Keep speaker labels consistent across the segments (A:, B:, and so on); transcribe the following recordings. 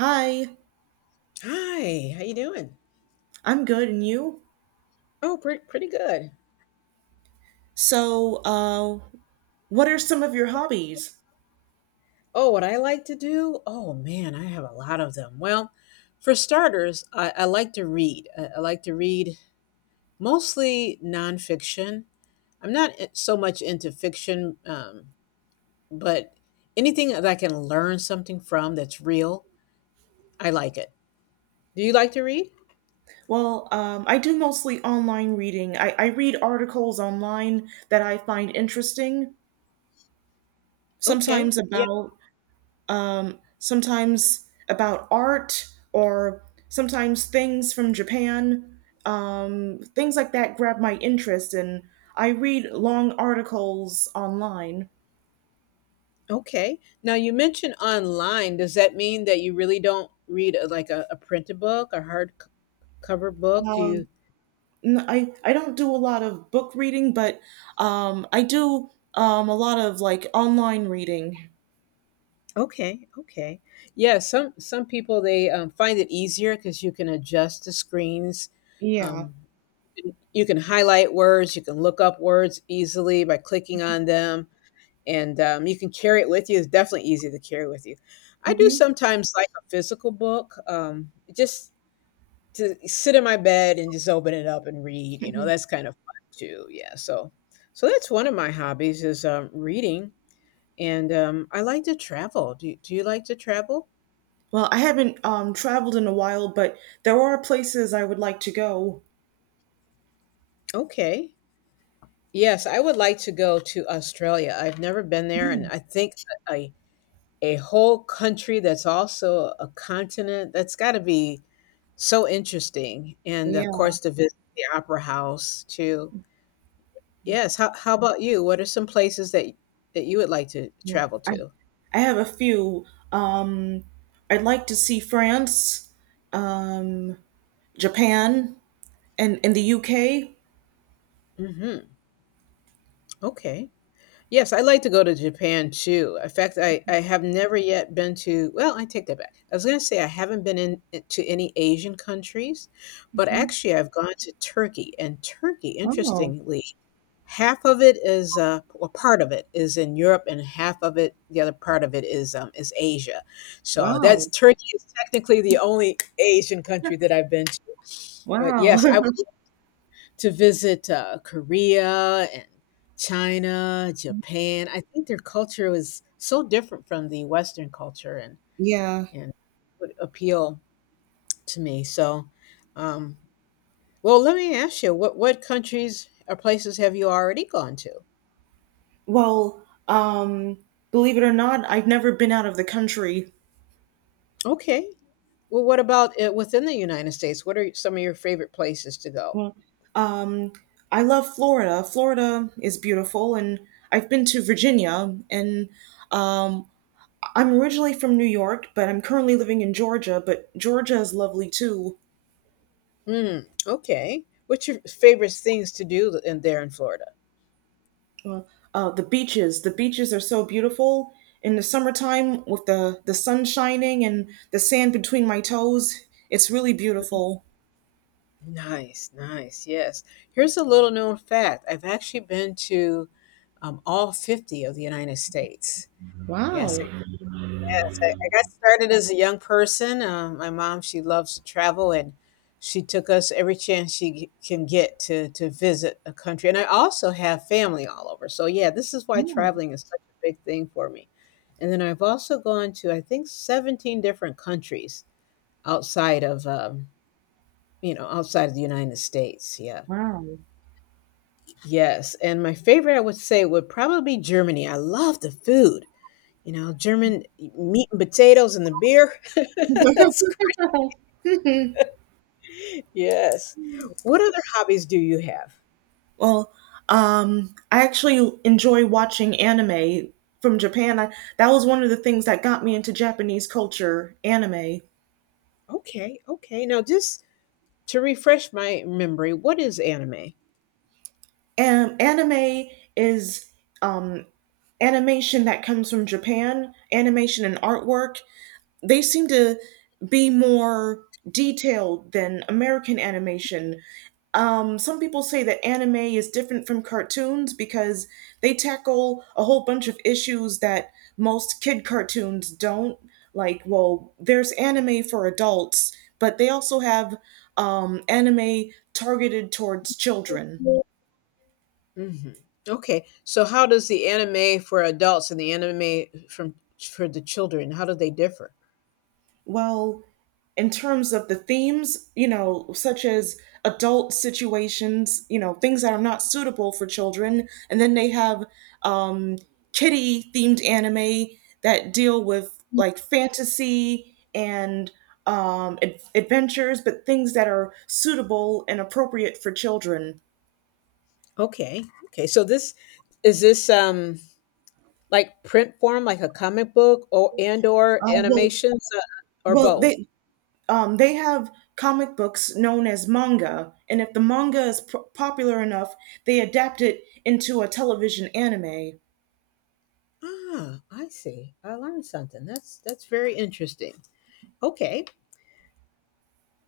A: Hi,
B: Hi, how you doing?
A: I'm good, and you?
B: Oh, pretty good.
A: So, what are some of your hobbies?
B: Oh, what I like to do? Oh man, I have a lot of them. Well, for starters, I like to read. I like to read mostly nonfiction. I'm not so much into fiction, but anything that I can learn something from that's real, I like it. Do you like to read?
A: Well, I do mostly online reading. I read articles online that I find interesting,
B: Okay.
A: sometimes
B: Yeah.
A: about sometimes about art or sometimes things from Japan. Things like that grab my interest, and I read long articles online.
B: Okay. Now you mentioned online. Does that mean that you really don't read like a printed book, a hard cover book? Do
A: Um,
B: you
A: I don't do a lot of book reading, but I do a lot of like online reading.
B: okay, okay. Yeah, some people they find it easier because you can adjust the screens.
A: Yeah.
B: Um, you can highlight words, you can look up words easily by clicking on them, and you can carry it with you. It's definitely easy to carry with you. I do
A: hmm
B: sometimes like a physical book, just to sit in my bed and just open it up and read. You know,
A: hmm
B: that's kind of fun too. Yeah, so that's one of my hobbies is reading, and I like to travel. Do you like to travel?
A: Well, I haven't traveled in a while, but there are places I would like to go.
B: Okay. Yes, I would like to go to Australia. I've never been there, and
A: Mm.
B: I think a a whole country that's also a continent, that's got to be so interesting. And
A: Yeah.
B: of course, to visit the Opera House too. Yes. How about you? What are some places that you would like to
A: Well,
B: travel
A: I
B: to?
A: I have a few. Um, I'd like to see France, um, Japan, and the UK.
B: Hmm. Okay. Yes, I'd like to go to Japan too. In fact, I have never yet been to, well, I take that back. I was going to say I haven't been in to any Asian countries, but actually I've gone to Turkey. And Turkey,
A: Oh wow,
B: interestingly, half of it is, well, part of it is in Europe, and half of it, the other part of it is Asia. So
A: wow,
B: that's Turkey is technically the only Asian country that I've been to. But
A: wow.
B: yes, I would to visit, Korea and China, Japan. I think their culture is so different from the Western culture
A: Yeah.
B: and would appeal to me. So, um, well, let me ask you, what countries or places have you already gone to?
A: Well, believe it or not, I've never been out of the country.
B: Okay. Well, what about within the United States? What are some of your favorite places to go?
A: Well, um, I love Florida. Florida is beautiful, and I've been to Virginia. And um, I'm originally from New York, but I'm currently living in Georgia. But Georgia is lovely too.
B: Hmm. Okay. What's your favorite things to do in there in Florida?
A: Uh, the beaches are so beautiful in the summertime with the sun shining and the sand between my toes. It's really beautiful.
B: Nice, nice. Yes. Here's a little known fact. I've actually been to all 50 of the United States. Yes,
A: Wow!
B: I- yes. I got started as a young person. My mom, she loves to travel and she took us every chance can get to visit a country. And I also have family all over. So yeah, this is why traveling is such a big thing for me. And then I've also gone to, I think, 17 different countries outside of outside of the United States. Yeah.
A: Wow!
B: Yes, and my favorite, I would say, would probably be Germany. I love the food. You know, meat and potatoes and the beer. That's gr- yes. What other hobbies do you have?
A: Well, I actually enjoy watching anime from Japan. I, that was one of the things that got me into Japanese culture, anime.
B: Okay, okay. Now, just to refresh my memory, what is anime?
A: And anime is um, animation that comes from Japan, animation and artwork. They seem to be more detailed than American animation. Some people say that anime is different from cartoons because they tackle a whole bunch of issues that most kid cartoons don't. Like, well, there's anime for adults, but they also have anime targeted towards children.
B: Mhm. Okay. So how does the anime for adults and the anime from for the children, how do they differ?
A: Well, in terms of the themes, you know, such as adult situations, you know, things that are not suitable for children, and then they have um, kitty themed anime that deal with like fantasy and adventures, but things that are suitable and appropriate for children.
B: Okay. Okay. So this is this like print form, like a comic book or and or
A: Uh, well,
B: animations or
A: well,
B: both?
A: they they have comic books known as manga, and if the popular enough, they adapt it into a television anime.
B: Ah, I see. I learned something. That's very interesting. Okay.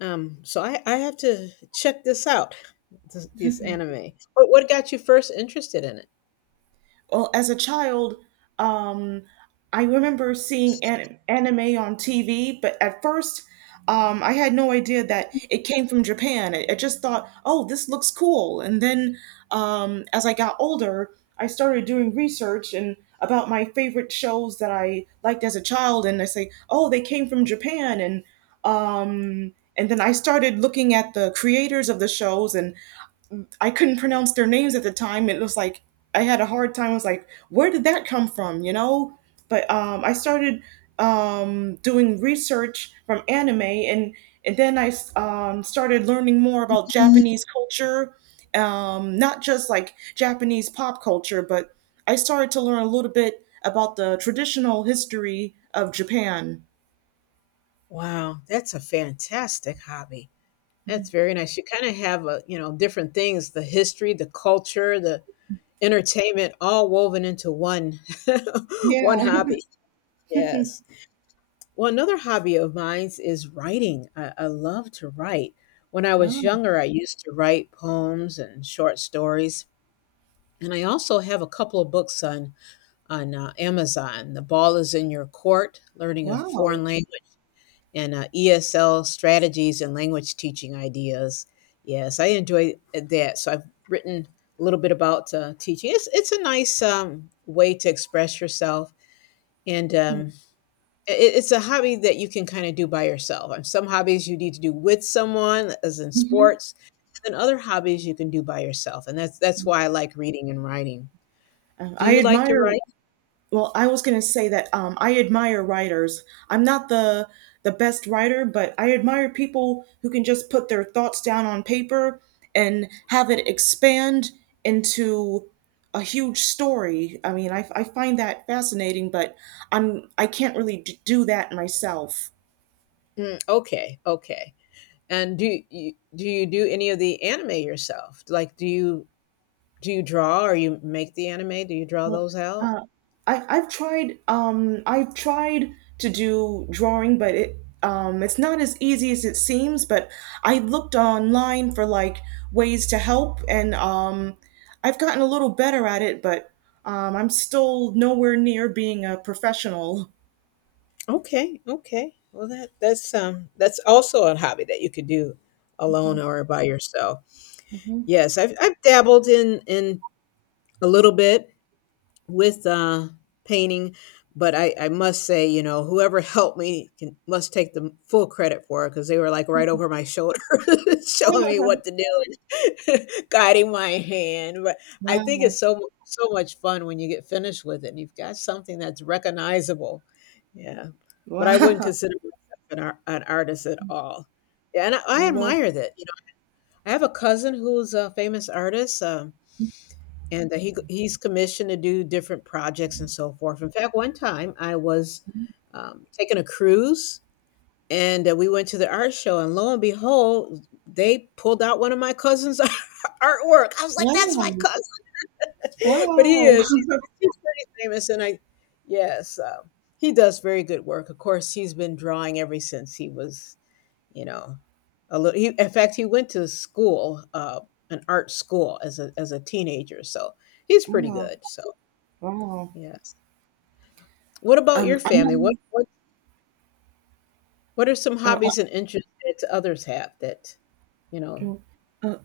B: So I have to check this out, this anime. What got you first interested in it?
A: Well, as a child, um, I remember seeing anime on TV, but at first, I had no idea that it came from Japan. I just thought, oh, this looks cool. And then as I got older, I started doing research and about my favorite shows that I liked as a child, and I say, oh, they came from Japan, and and then I started looking at the creators of the shows, and I couldn't pronounce their names at the time. It was like I had a hard time. I was like, where did that come from? You know? But I started doing research from anime, and and then I started learning more about Japanese culture, not just like Japanese pop culture, but I started to learn a little bit about the traditional history of Japan.
B: Wow, that's a fantastic hobby. That's very nice. You kind of have a, you know, different things, the history, the culture, the entertainment all woven into one
A: Yeah.
B: one hobby. Yes. Well, another hobby of mine is writing. I love to write. When I was
A: Oh,
B: younger, I used to write poems and short stories, and I also have a couple of books on Amazon. The ball is in your court, learning a
A: wow.
B: foreign language and ESL strategies and language teaching ideas. Yes, I enjoy that. So I've written a little bit about teaching. It's a nice way to express yourself. And it's a hobby that you can kind of do by yourself. And some hobbies you need to do with someone, as in
A: Hmm.
B: sports. And other hobbies you can do by yourself. And that's why I like reading and writing. Do
A: I
B: you like to
A: admire
B: write?
A: Well, I was going to say that I admire writers. I'm not the best writer, but I admire people who can just put their thoughts down on paper and have it expand into a huge story. I mean, I find that fascinating, but I can't really do that myself.
B: Mm, okay, okay. And do you do any of the anime yourself? Like, do you draw or you make the anime? Do you draw
A: Uh,
B: those out?
A: uh, I've tried to do drawing, but it's not as easy as it seems. But I looked online for like ways to help, and I've gotten a little better at it, but I'm still nowhere near being a professional.
B: Okay, okay. Well, that that's also a hobby that you could do
A: Hmm.
B: alone or by yourself.
A: Hmm.
B: Yes, I've dabbled in a little bit with painting. But I must say, you know, whoever helped me must take the full credit for it because they were like right over my shoulder, showing me what to do, and guiding my hand. But I think
A: Wow!
B: it's so much fun when you get finished with it. And you've got something that's recognizable. Yeah, but I wouldn't
A: Wow!
B: consider myself an artist at all. Yeah, and I,
A: Yeah,
B: I
A: well,
B: admire that. You know, I have a cousin who's a famous artist. And he's commissioned to do different projects and so forth. In fact, one time I was taking a cruise and we went to the art show, and lo and behold, they pulled out one of my cousin's artwork. I was like, "That's my
A: wow!
B: cousin," but
A: Wow!
B: he's pretty famous, and yes, uh, he does very good work. Of course, he's been drawing ever since he was you know a little. He, in fact, he went to school. An art school as a teenager, so he's pretty
A: Wow!
B: good. So
A: Wow!
B: yes. What about your family? What
A: I'm
B: what what are some
A: not.
B: hobbies and interests that others have that, you
A: Uh,
B: know
A: uh, uh,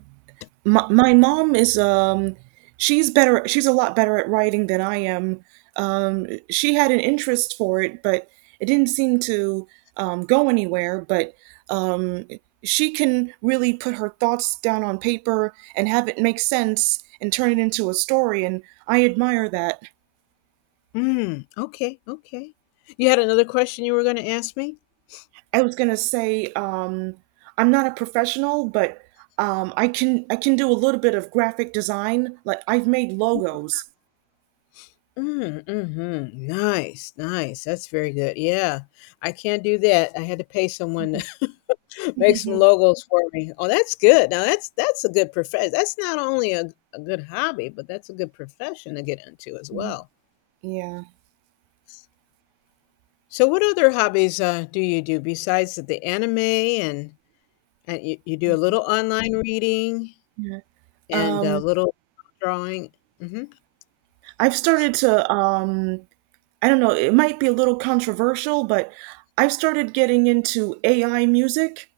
A: my mom is she's better she's a lot better at writing than I am. She had an interest for it, but it didn't seem to go anywhere, but um she can really put her thoughts down on paper and have it make sense and turn it into a story, and I admire that.
B: mm, okay, okay. You had another question you were gonna ask me?
A: I was going to say um i'm not a professional, but I can do a little bit of graphic design. Like I've made logos.
B: Mm, mhm. Nice, nice. That's very good. Yeah. I can't do that. I had to pay someone to make some logos for me. Oh, that's good. Now that's a good profession. That's not only a good hobby, but that's a good profession to get into as well.
A: Yeah.
B: So what other hobbies do you do besides the anime and you do a little online reading and a
A: Um,
B: little drawing. Mhm.
A: I've started to, I don't know, it might be a little controversial, but I've started getting into AI music.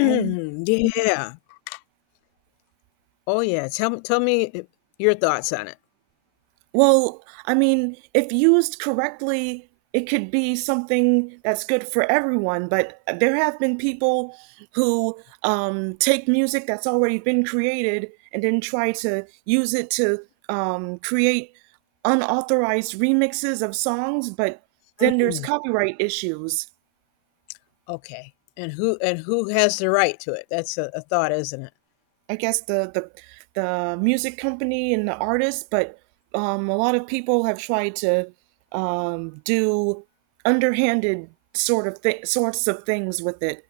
A: Um,
B: yeah. Oh, yeah. Tell me your thoughts on it.
A: well, I mean, if used correctly, it could be something that's good for everyone, but there have been people who take music that's already been created and then try to use it to create unauthorized remixes of songs, but then there's
B: Mm,
A: copyright issues.
B: okay. And who has the right to it? That's a thought, isn't it?
A: I guess the the music company and the artists, but a lot of people have tried to do underhanded sorts of things with it.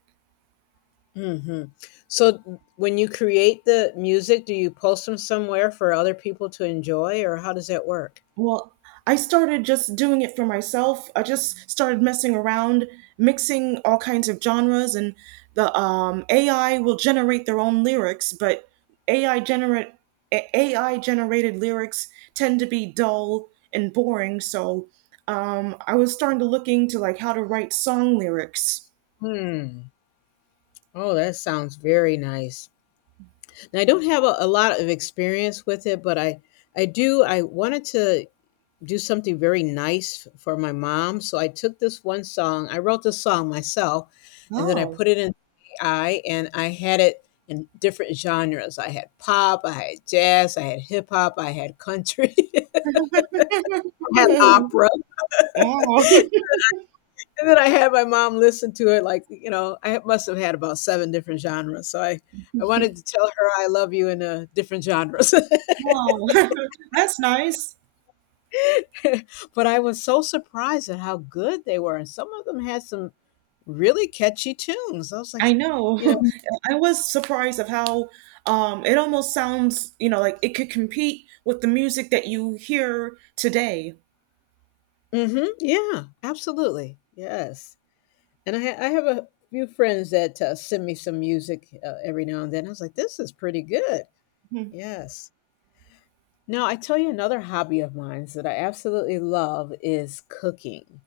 B: Mhm. So when you create the music, do you post them somewhere for other people to enjoy or how does that work?
A: Well, I started just doing it for myself. I just started messing around, mixing all kinds of genres, and the AI will generate their own lyrics, but AI generate AI generated lyrics tend to be dull and boring. So I was starting to look into like how to write song lyrics.
B: Hmm. Oh, that sounds very nice. Now, I don't have a lot of experience with it, but I do. I wanted to do something very nice for my mom. So I took this one song. I wrote this song myself, and then I
A: Oh,
B: put it in AI, and I had it in different genres. I had pop, I had jazz, I had hip hop, I had country, I had
A: wow,
B: opera, and then I had my mom listen to it. Like you know, I must have had about seven different genres. So I wanted to tell her I love you in different genres.
A: wow, that's nice.
B: but I was so surprised at how good they were. And some of them had some really catchy tunes. I was like,
A: I know.
B: you know,
A: I was surprised of how it almost sounds, you know, like it could compete with the music that you hear today.
B: mm-hmm, yeah, absolutely. Yes. And I have a few friends that send me some music every now and then. I was like, this is pretty good.
A: Mhm.
B: Yes. Now, I tell you another hobby of mine that I absolutely love is cooking.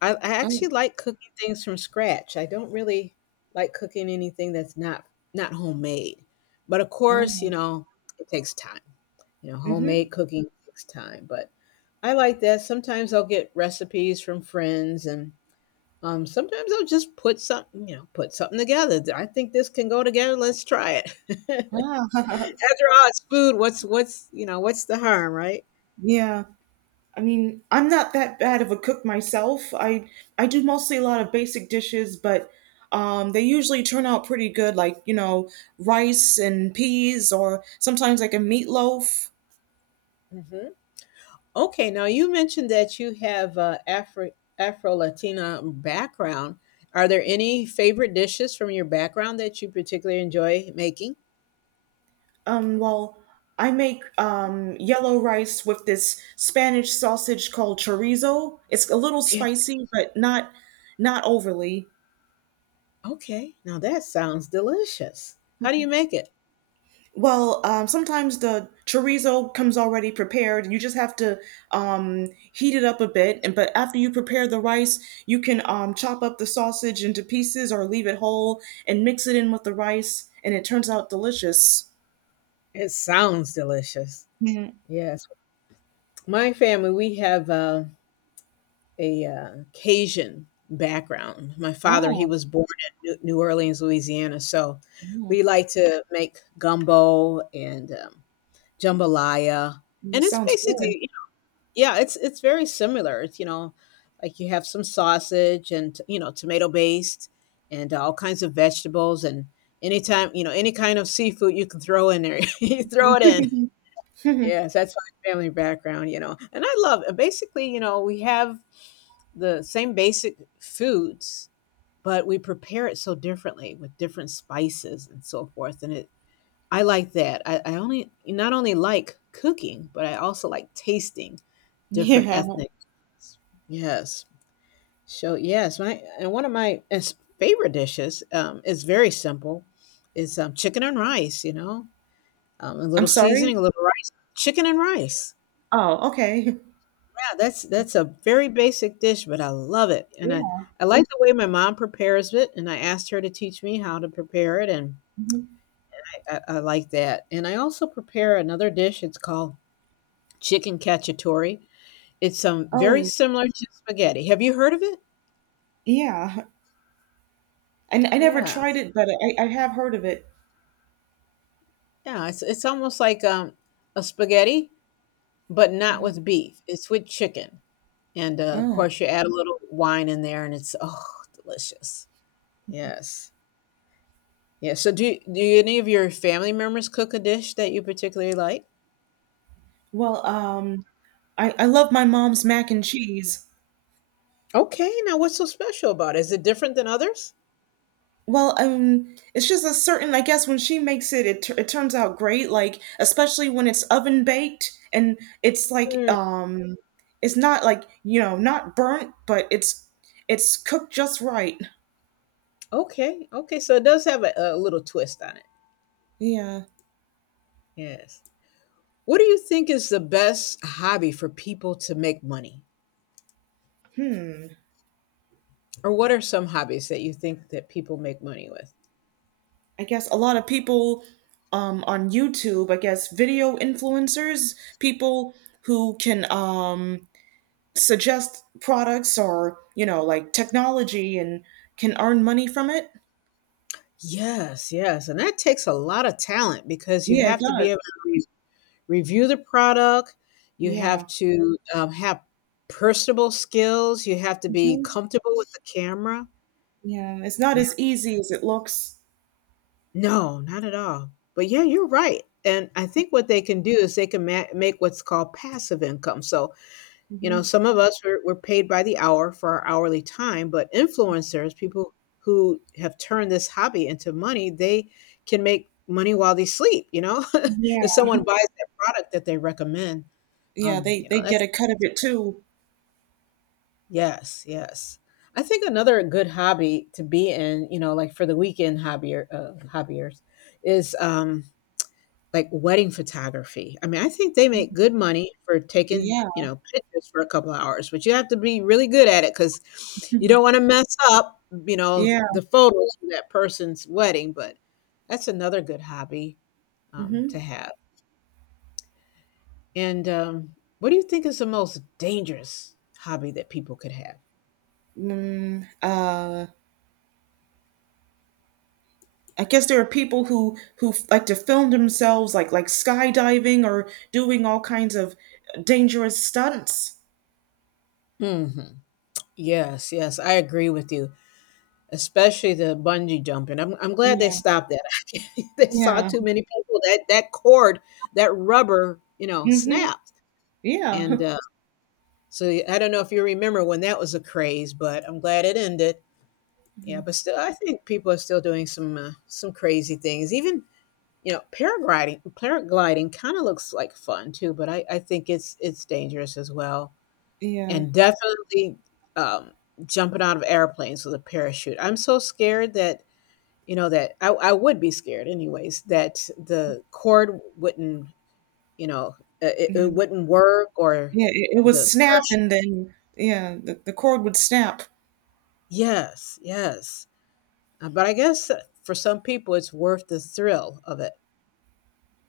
B: I
A: Oh,
B: actually like cooking things from scratch. I don't really like cooking anything that's not homemade. But of course, you
A: oh,
B: know, it takes time. You know,
A: mm-hmm.
B: homemade cooking takes time, but I like that. Sometimes I'll get recipes from friends and, sometimes I'll just put something you know, put something together. I think this can go together, let's try it." After
A: Ah,
B: all, it's food. You know, what's the harm, right?
A: yeah. I mean, I'm not that bad of a cook myself. I do mostly a lot of basic dishes, but they usually turn out pretty good, like, you know, rice and peas, or sometimes like a meatloaf.
B: Mhm. Okay, now you mentioned that you have a Afro Latina background. Are there any favorite dishes from your background that you particularly enjoy making?
A: Well, I make yellow rice with this Spanish sausage called chorizo. It's a little
B: Yeah.
A: spicy, but not not overly.
B: Okay. Now that sounds delicious. How do you make it?
A: Well, sometimes the chorizo comes already prepared. You just have to heat it up a bit, and but after you prepare the rice, you can chop up the sausage into pieces or leave it whole and mix it in with the rice, and it turns out delicious.
B: It sounds delicious.
A: Mhm.
B: Yes. My family, we have a Cajun background. My father, he
A: Oh,
B: was born in New Orleans, Louisiana, so
A: yeah.
B: we like to make gumbo and jambalaya,
A: That
B: and it's
A: sounds good.
B: basically you know, yeah, it's very similar. It's like you have some sausage and tomato based, and all kinds of vegetables and anytime any kind of seafood you can throw in there, you throw it in. Yes, that's my family background. And I love and basically, we have the same basic foods, but we prepare it so differently with different spices and so forth. And it I like that. I only not only like cooking, but I also like tasting different
A: Yeah.
B: ethnic. Yes. So yes, my and one of my favorite dishes is very simple. Is chicken and rice. You know, a
A: I'm
B: little
A: sorry.
B: seasoning, a little rice, chicken and rice.
A: Oh, okay.
B: Yeah, that's a very basic dish, but I love it, and I
A: Yeah.
B: I like the way my mom prepares it, and I asked her to teach me how to prepare it, and
A: Mhm.
B: I like that. And I also prepare another dish. It's called chicken cacciatore. It's,
A: Oh,
B: very
A: and
B: similar to spaghetti. Have you heard of it?
A: yeah. And I never
B: Yeah.
A: tried it, but I have heard of it.
B: Yeah, it's almost like, a spaghetti, but not with beef. It's with chicken, and of
A: Oh.
B: course, you add a little wine in there, and it's, oh, delicious. Yes. Yeah, so do any of your family members cook a dish that you particularly like?
A: Well, I love my mom's mac and cheese.
B: Okay, now what's so special about it? Is it different than others?
A: Well, it's just a certain, I guess, when she makes it, it, tur it turns out great. Like, especially when it's oven baked and it's like,
B: Hmm.
A: it's not like, you know, not burnt, but it's cooked just right.
B: Okay, okay, so it does have a little twist on it.
A: Yeah.
B: Yes. What do you think is the best hobby for people to make money?
A: Hmm.
B: Or what are some hobbies that you think that people make money with?
A: I guess a lot of people on YouTube, I guess video influencers, people who can suggest products or, you know, like technology and can earn money from it.
B: Yes, yes, and that takes a lot of talent because you
A: Yeah, it
B: have to be
A: does.
B: able to review the product. You have
A: Yeah.
B: to have personable skills. You have to be
A: Hmm.
B: comfortable with the camera.
A: Yeah. It's not
B: Yeah.
A: as easy as it looks.
B: No, not at all. But yeah, you're right. And I think what they can do is they can make what's called passive income. So You
A: Hmm.
B: know, some of us were are paid by the hour for our hourly time, but influencers, people who have turned this hobby into money, they can make money while they sleep, you know?
A: Yeah.
B: If someone buys that product that they recommend,
A: Yeah.
B: you
A: They
B: know,
A: get
B: that's
A: a cut of it too.
B: yes, yes. I think another good hobby to be in, like for the weekend hobbyers is like wedding photography. I mean, I think they make good money for taking,
A: Yeah.
B: you know, pictures for a couple of hours, but you have to be really good at it because you don't wanna mess up
A: Yeah.
B: the photos for that person's wedding, but that's another good hobby, to
A: Hmm.
B: have. And, what do you think is the most dangerous hobby that people could have?
A: Mm, uh, I guess there are people who like to film themselves like skydiving or doing all kinds of dangerous stunts.
B: Mhm. Yes, yes, I agree with you, especially the bungee jumping. I'm glad they
A: Yeah,
B: stopped that. They saw
A: yeah,
B: too many people that cord, that rubber,
A: hmm,
B: snapped.
A: yeah.
B: And uh, so I don't know if you remember when that was a craze, but I'm glad it ended. Yeah,
A: Mhm.
B: but still, I think people are still doing some crazy things. Even paragliding kind of looks like fun too, but I think it's dangerous as well.
A: Yeah,
B: And definitely um, jumping out of airplanes with a parachute. I'm so scared that that I would be scared anyways that the cord wouldn't, you know, it,
A: yeah,
B: it wouldn't work or
A: yeah. It would
B: the
A: snap,
B: pers-
A: and then yeah, the cord would snap.
B: yes, yes. But I guess for some people it's worth the thrill of it.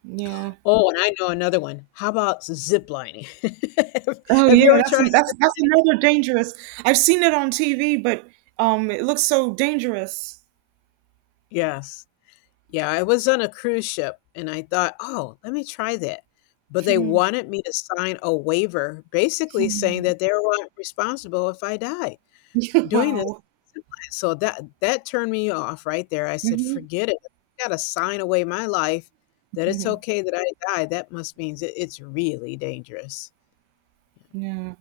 A: Yeah.
B: Oh, and I know another one. How about zip lining? have
A: Oh
B: have you
A: yeah,
B: ever
A: that's
B: tried
A: that's another dangerous. I've seen it on TV, but it looks so dangerous.
B: yes? Yeah, I was on a cruise ship and I thought, oh, let me try that, but they wanted me to sign a waiver basically saying that they were not responsible if I died doing this.
A: Wow.
B: So that turned me off right there. I said,
A: Hmm.
B: "Forget it. I gotta sign away my life that it's okay that I die. That must means it's really dangerous."
A: Yeah.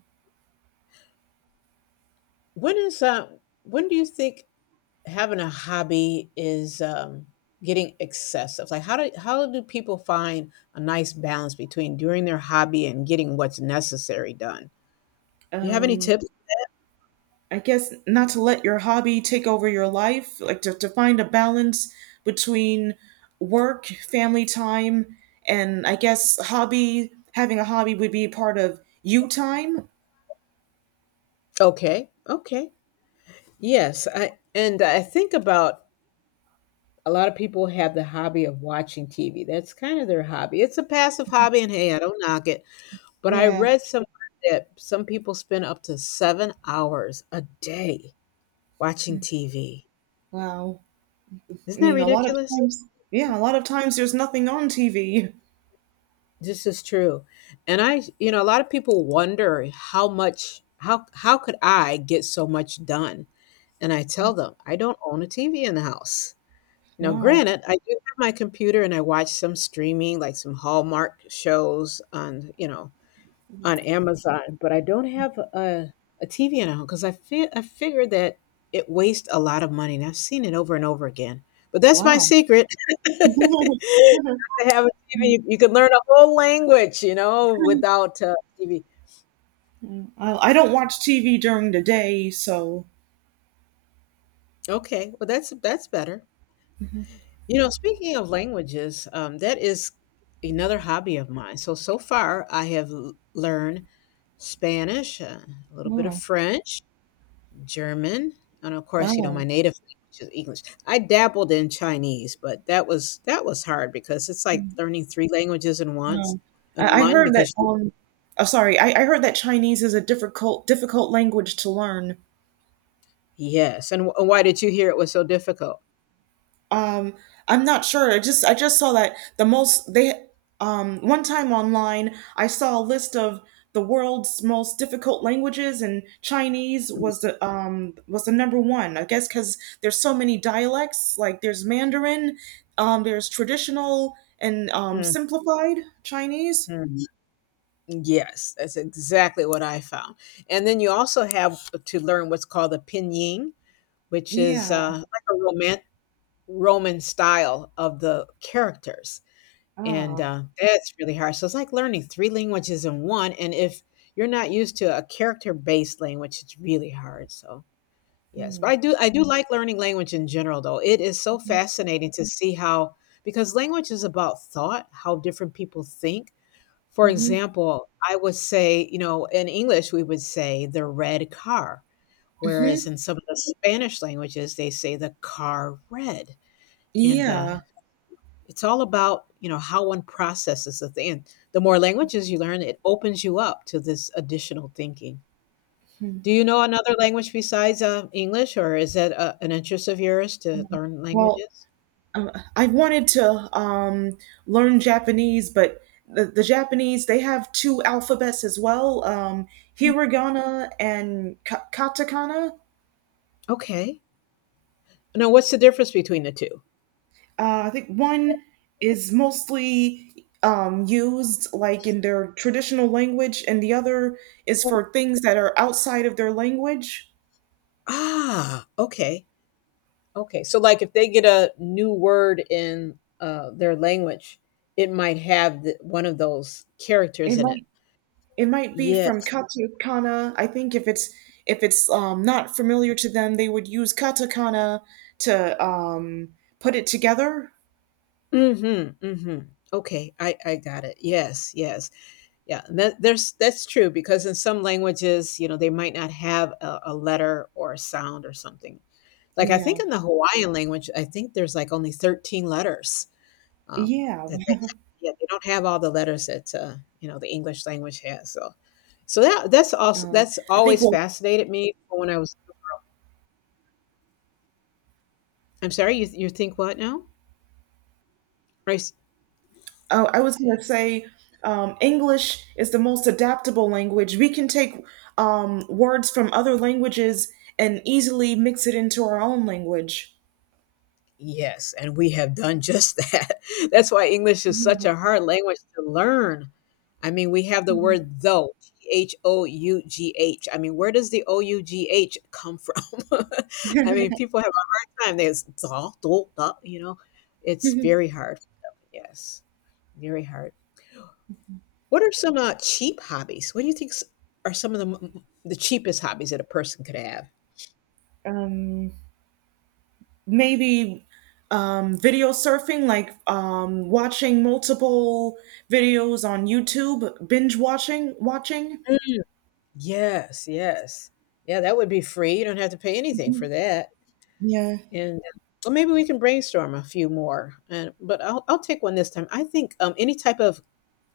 B: When is uh, when do you think having a hobby is getting excessive? Like how do people find a nice balance between doing their hobby and getting what's necessary done? You have any
A: Um.
B: tips?
A: I guess not to let your hobby take over your life, like to find a balance between work, family time, and I guess hobby, having a hobby would be part of you time.
B: Okay. Okay. Yes, I think about, a lot of people have the hobby of watching TV. That's kind of their hobby. It's a passive hobby, and hey, I don't knock it. But I
A: Yeah,
B: read somewhere that some people spend up to 7 hours a day watching TV.
A: wow. I
B: Isn't that
A: mean, a lot of
B: ridiculous?
A: times, yeah, a lot of times there's nothing on TV.
B: This is true. And a lot of people wonder how could I get so much done? And I tell them, I don't own a TV in the house. You know,
A: Wow,
B: granted, I do have my computer and I watch some streaming, like some Hallmark shows on Amazon, but I don't have a TV in a home because I figured that it wastes a lot of money, and I've seen it over and over again. But that's my
A: wow.
B: secret. To have a TV, you can learn a whole language, without TV.
A: I don't watch TV during the day, so,
B: Okay, well that's better. You know, speaking of languages, that is another hobby of mine. So far, I have learned Spanish, a little bit of
A: oh,
B: French, German, and of course, my
A: wow.
B: native language is English. I dabbled in Chinese, but that was hard because it's like learning 3 languages in once
A: Oh,
B: and
A: I
B: one
A: heard that.
B: because you—
A: Oh, sorry, I heard that Chinese is a difficult language to learn.
B: Yes, and wh why did you hear it was so difficult?
A: Um, I'm not sure. I just saw that the most they one time online I saw a list of the world's most difficult languages, and Chinese was the number 1. I guess because there's so many dialects. Like there's Mandarin, there's traditional and
B: Mhm,
A: simplified Chinese.
B: mhm. Yes, that's exactly what I found, and then you also have to learn what's called the pinyin, which is,
A: Yeah.
B: like a Roman style of the characters. And,
A: Ah.
B: uh, that's really hard. So it's like learning 3 languages in 1, and if you're not used to a character-based language, it's really hard, so, yes. But
A: Hmm.
B: I do like learning language in general, though. It is so fascinating to see how because language is about thought, how different people think. For
A: Mhm.
B: example, I would say, in English, we would say the red car, whereas
A: Mhm.
B: in some of the Spanish languages, they say the car red, and
A: Yeah.
B: it's all about how one processes the thing, and the more languages you learn, it opens you up to this additional thinking.
A: Hmm.
B: Do you know another language besides English, or is that an interest of yours, to learn
A: Well,
B: languages?
A: I wanted to um, learn Japanese, but the Japanese, they have two alphabets as well, hiragana and katakana.
B: Okay, now what's the difference between the two?
A: I think one is mostly used like in their traditional language, and the other is for things that are outside of their language.
B: Ah, okay. Okay, so like if they get a new word in their language, it might have one of those characters in it?
A: It might be from
B: Yes.
A: katakana. I think if it's not familiar to them, they would use katakana to put it together.
B: Mm-hmm, mm-hmm. Okay, I got it. Yes, yes. Yeah, and that's true because in some languages, they might not have a letter or a sound or something. Like I think
A: Yeah,
B: in the Hawaiian language, I think there's like only 13 letters, um,
A: yeah.
B: that they yeah, they don't have all the letters that the English language has. So so that that's also
A: Um,
B: that's
A: I think.
B: always
A: Well,
B: fascinated me when I was. I'm sorry, you think what now? Right?
A: I was going to say English is the most adaptable language. We can take words from other languages and easily mix it into our own language.
B: Yes, and we have done just that. That's why English is such
A: Mhm.
B: a hard language to learn. I mean, we have the word though, t h o u g h. I mean, where does the O-U-G-H come from? I mean, people have a hard time. There's though, though. It's
A: Mhm.
B: very hard. Yes, very hard. What are some cheap hobbies? What do you think are some of the cheapest hobbies that a person could have?
A: um, Maybe video surfing, like watching multiple videos on YouTube, binge watching, watching.
B: Mm. Yes, yes. Yeah, that would be free. You don't have to pay anything for
A: Mhm.
B: that.
A: Yeah.
B: And, well, maybe we can brainstorm a few more, and but I'll take one this time. I think, any type of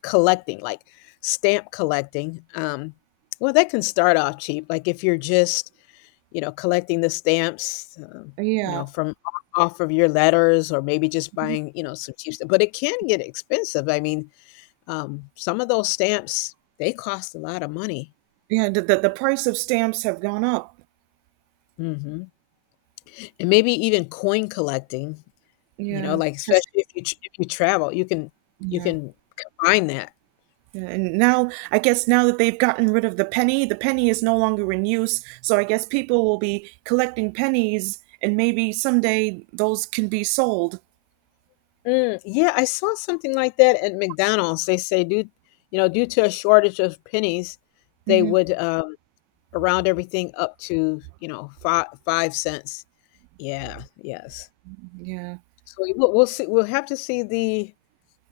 B: collecting, like stamp collecting, well, that can start off cheap. Like, if you're just, collecting the stamps,
A: Yeah,
B: from off of your letters, or maybe just buying, some cheap stuff, but it can get expensive. I mean, some of those stamps, they cost a lot of money.
A: yeah. The the price of stamps have gone up.
B: Mhm. And maybe even coin collecting. You know,
A: Yeah,
B: like, especially
A: because
B: if you tr if you travel, you can you
A: yeah,
B: can combine that.
A: yeah. And now I guess now that they've gotten rid of the penny is no longer in use. So I guess people will be collecting pennies, and maybe someday those can be sold.
B: Mm, yeah, I saw something like that at McDonald's. They say due to a shortage of pennies, they
A: Mm-hmm.
B: would, round everything up to, fi 5 cents. Yeah, yes.
A: Yeah.
B: So we'll have to see the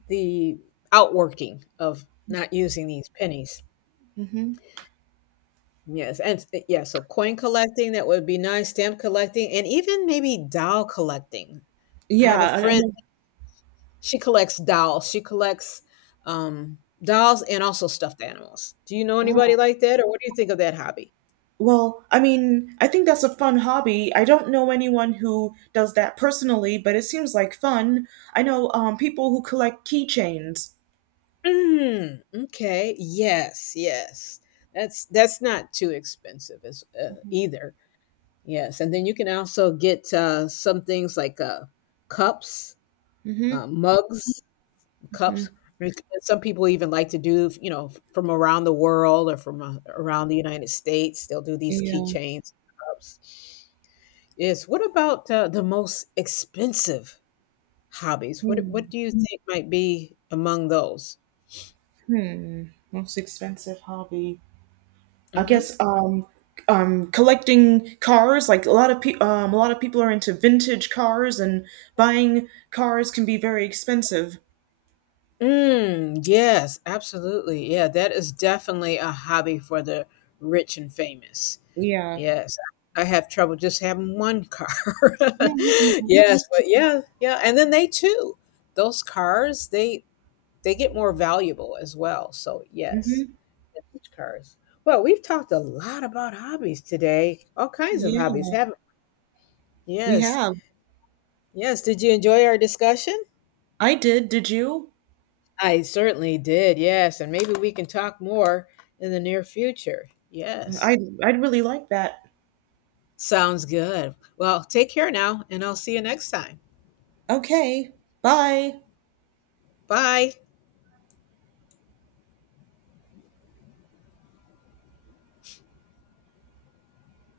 B: the outworking of not using these pennies.
A: Hmm.
B: Yes, and yeah, so coin collecting, that would be nice, stamp collecting, and even maybe doll collecting. I
A: Yeah.
B: have a
A: I
B: friend, she collects dolls. She collects dolls and also stuffed animals. Do you know anybody
A: know.
B: like that, or what do you think of that hobby?
A: Well, I mean, I think that's a fun hobby. I don't know anyone who does that personally, but it seems like fun. I know people who collect keychains.
B: Mm, okay. Yes, yes. That's not too expensive as either. Yes, and then you can also get some things like cups,
A: Hmm.
B: mugs,
A: Hmm.
B: cups. And some people even like to do, from around the world or from around the United States. They'll do these
A: Yeah.
B: keychains, cups. Yes. What about the most expensive hobbies? What
A: Hmm.
B: What do you think might be among those?
A: Hmm. Most expensive hobby. I
B: Mm-hmm.
A: guess collecting cars. Like a lot of people are into vintage cars, and buying cars can be very expensive.
B: Mm, yes, absolutely. Yeah, that is definitely a hobby for the rich and famous.
A: Yeah.
B: Yes. I have trouble just having one car.
A: Yeah.
B: Yes, but yeah, yeah, and then they too. Those cars, they get more valuable as well. So, yes.
A: Mm-hmm.
B: Vintage cars. Well, we've talked a lot about hobbies today. All kinds of hobbies,
A: Yeah.
B: haven't—
A: We
B: Yes.
A: have.
B: Yes. Did you enjoy our discussion?
A: I did. Did you?
B: I certainly did. Yes. And maybe we can talk more in the near future. Yes.
A: I'd really like that.
B: Sounds good. Well, take care now, and I'll see you next time.
A: Okay. Bye.
B: Bye.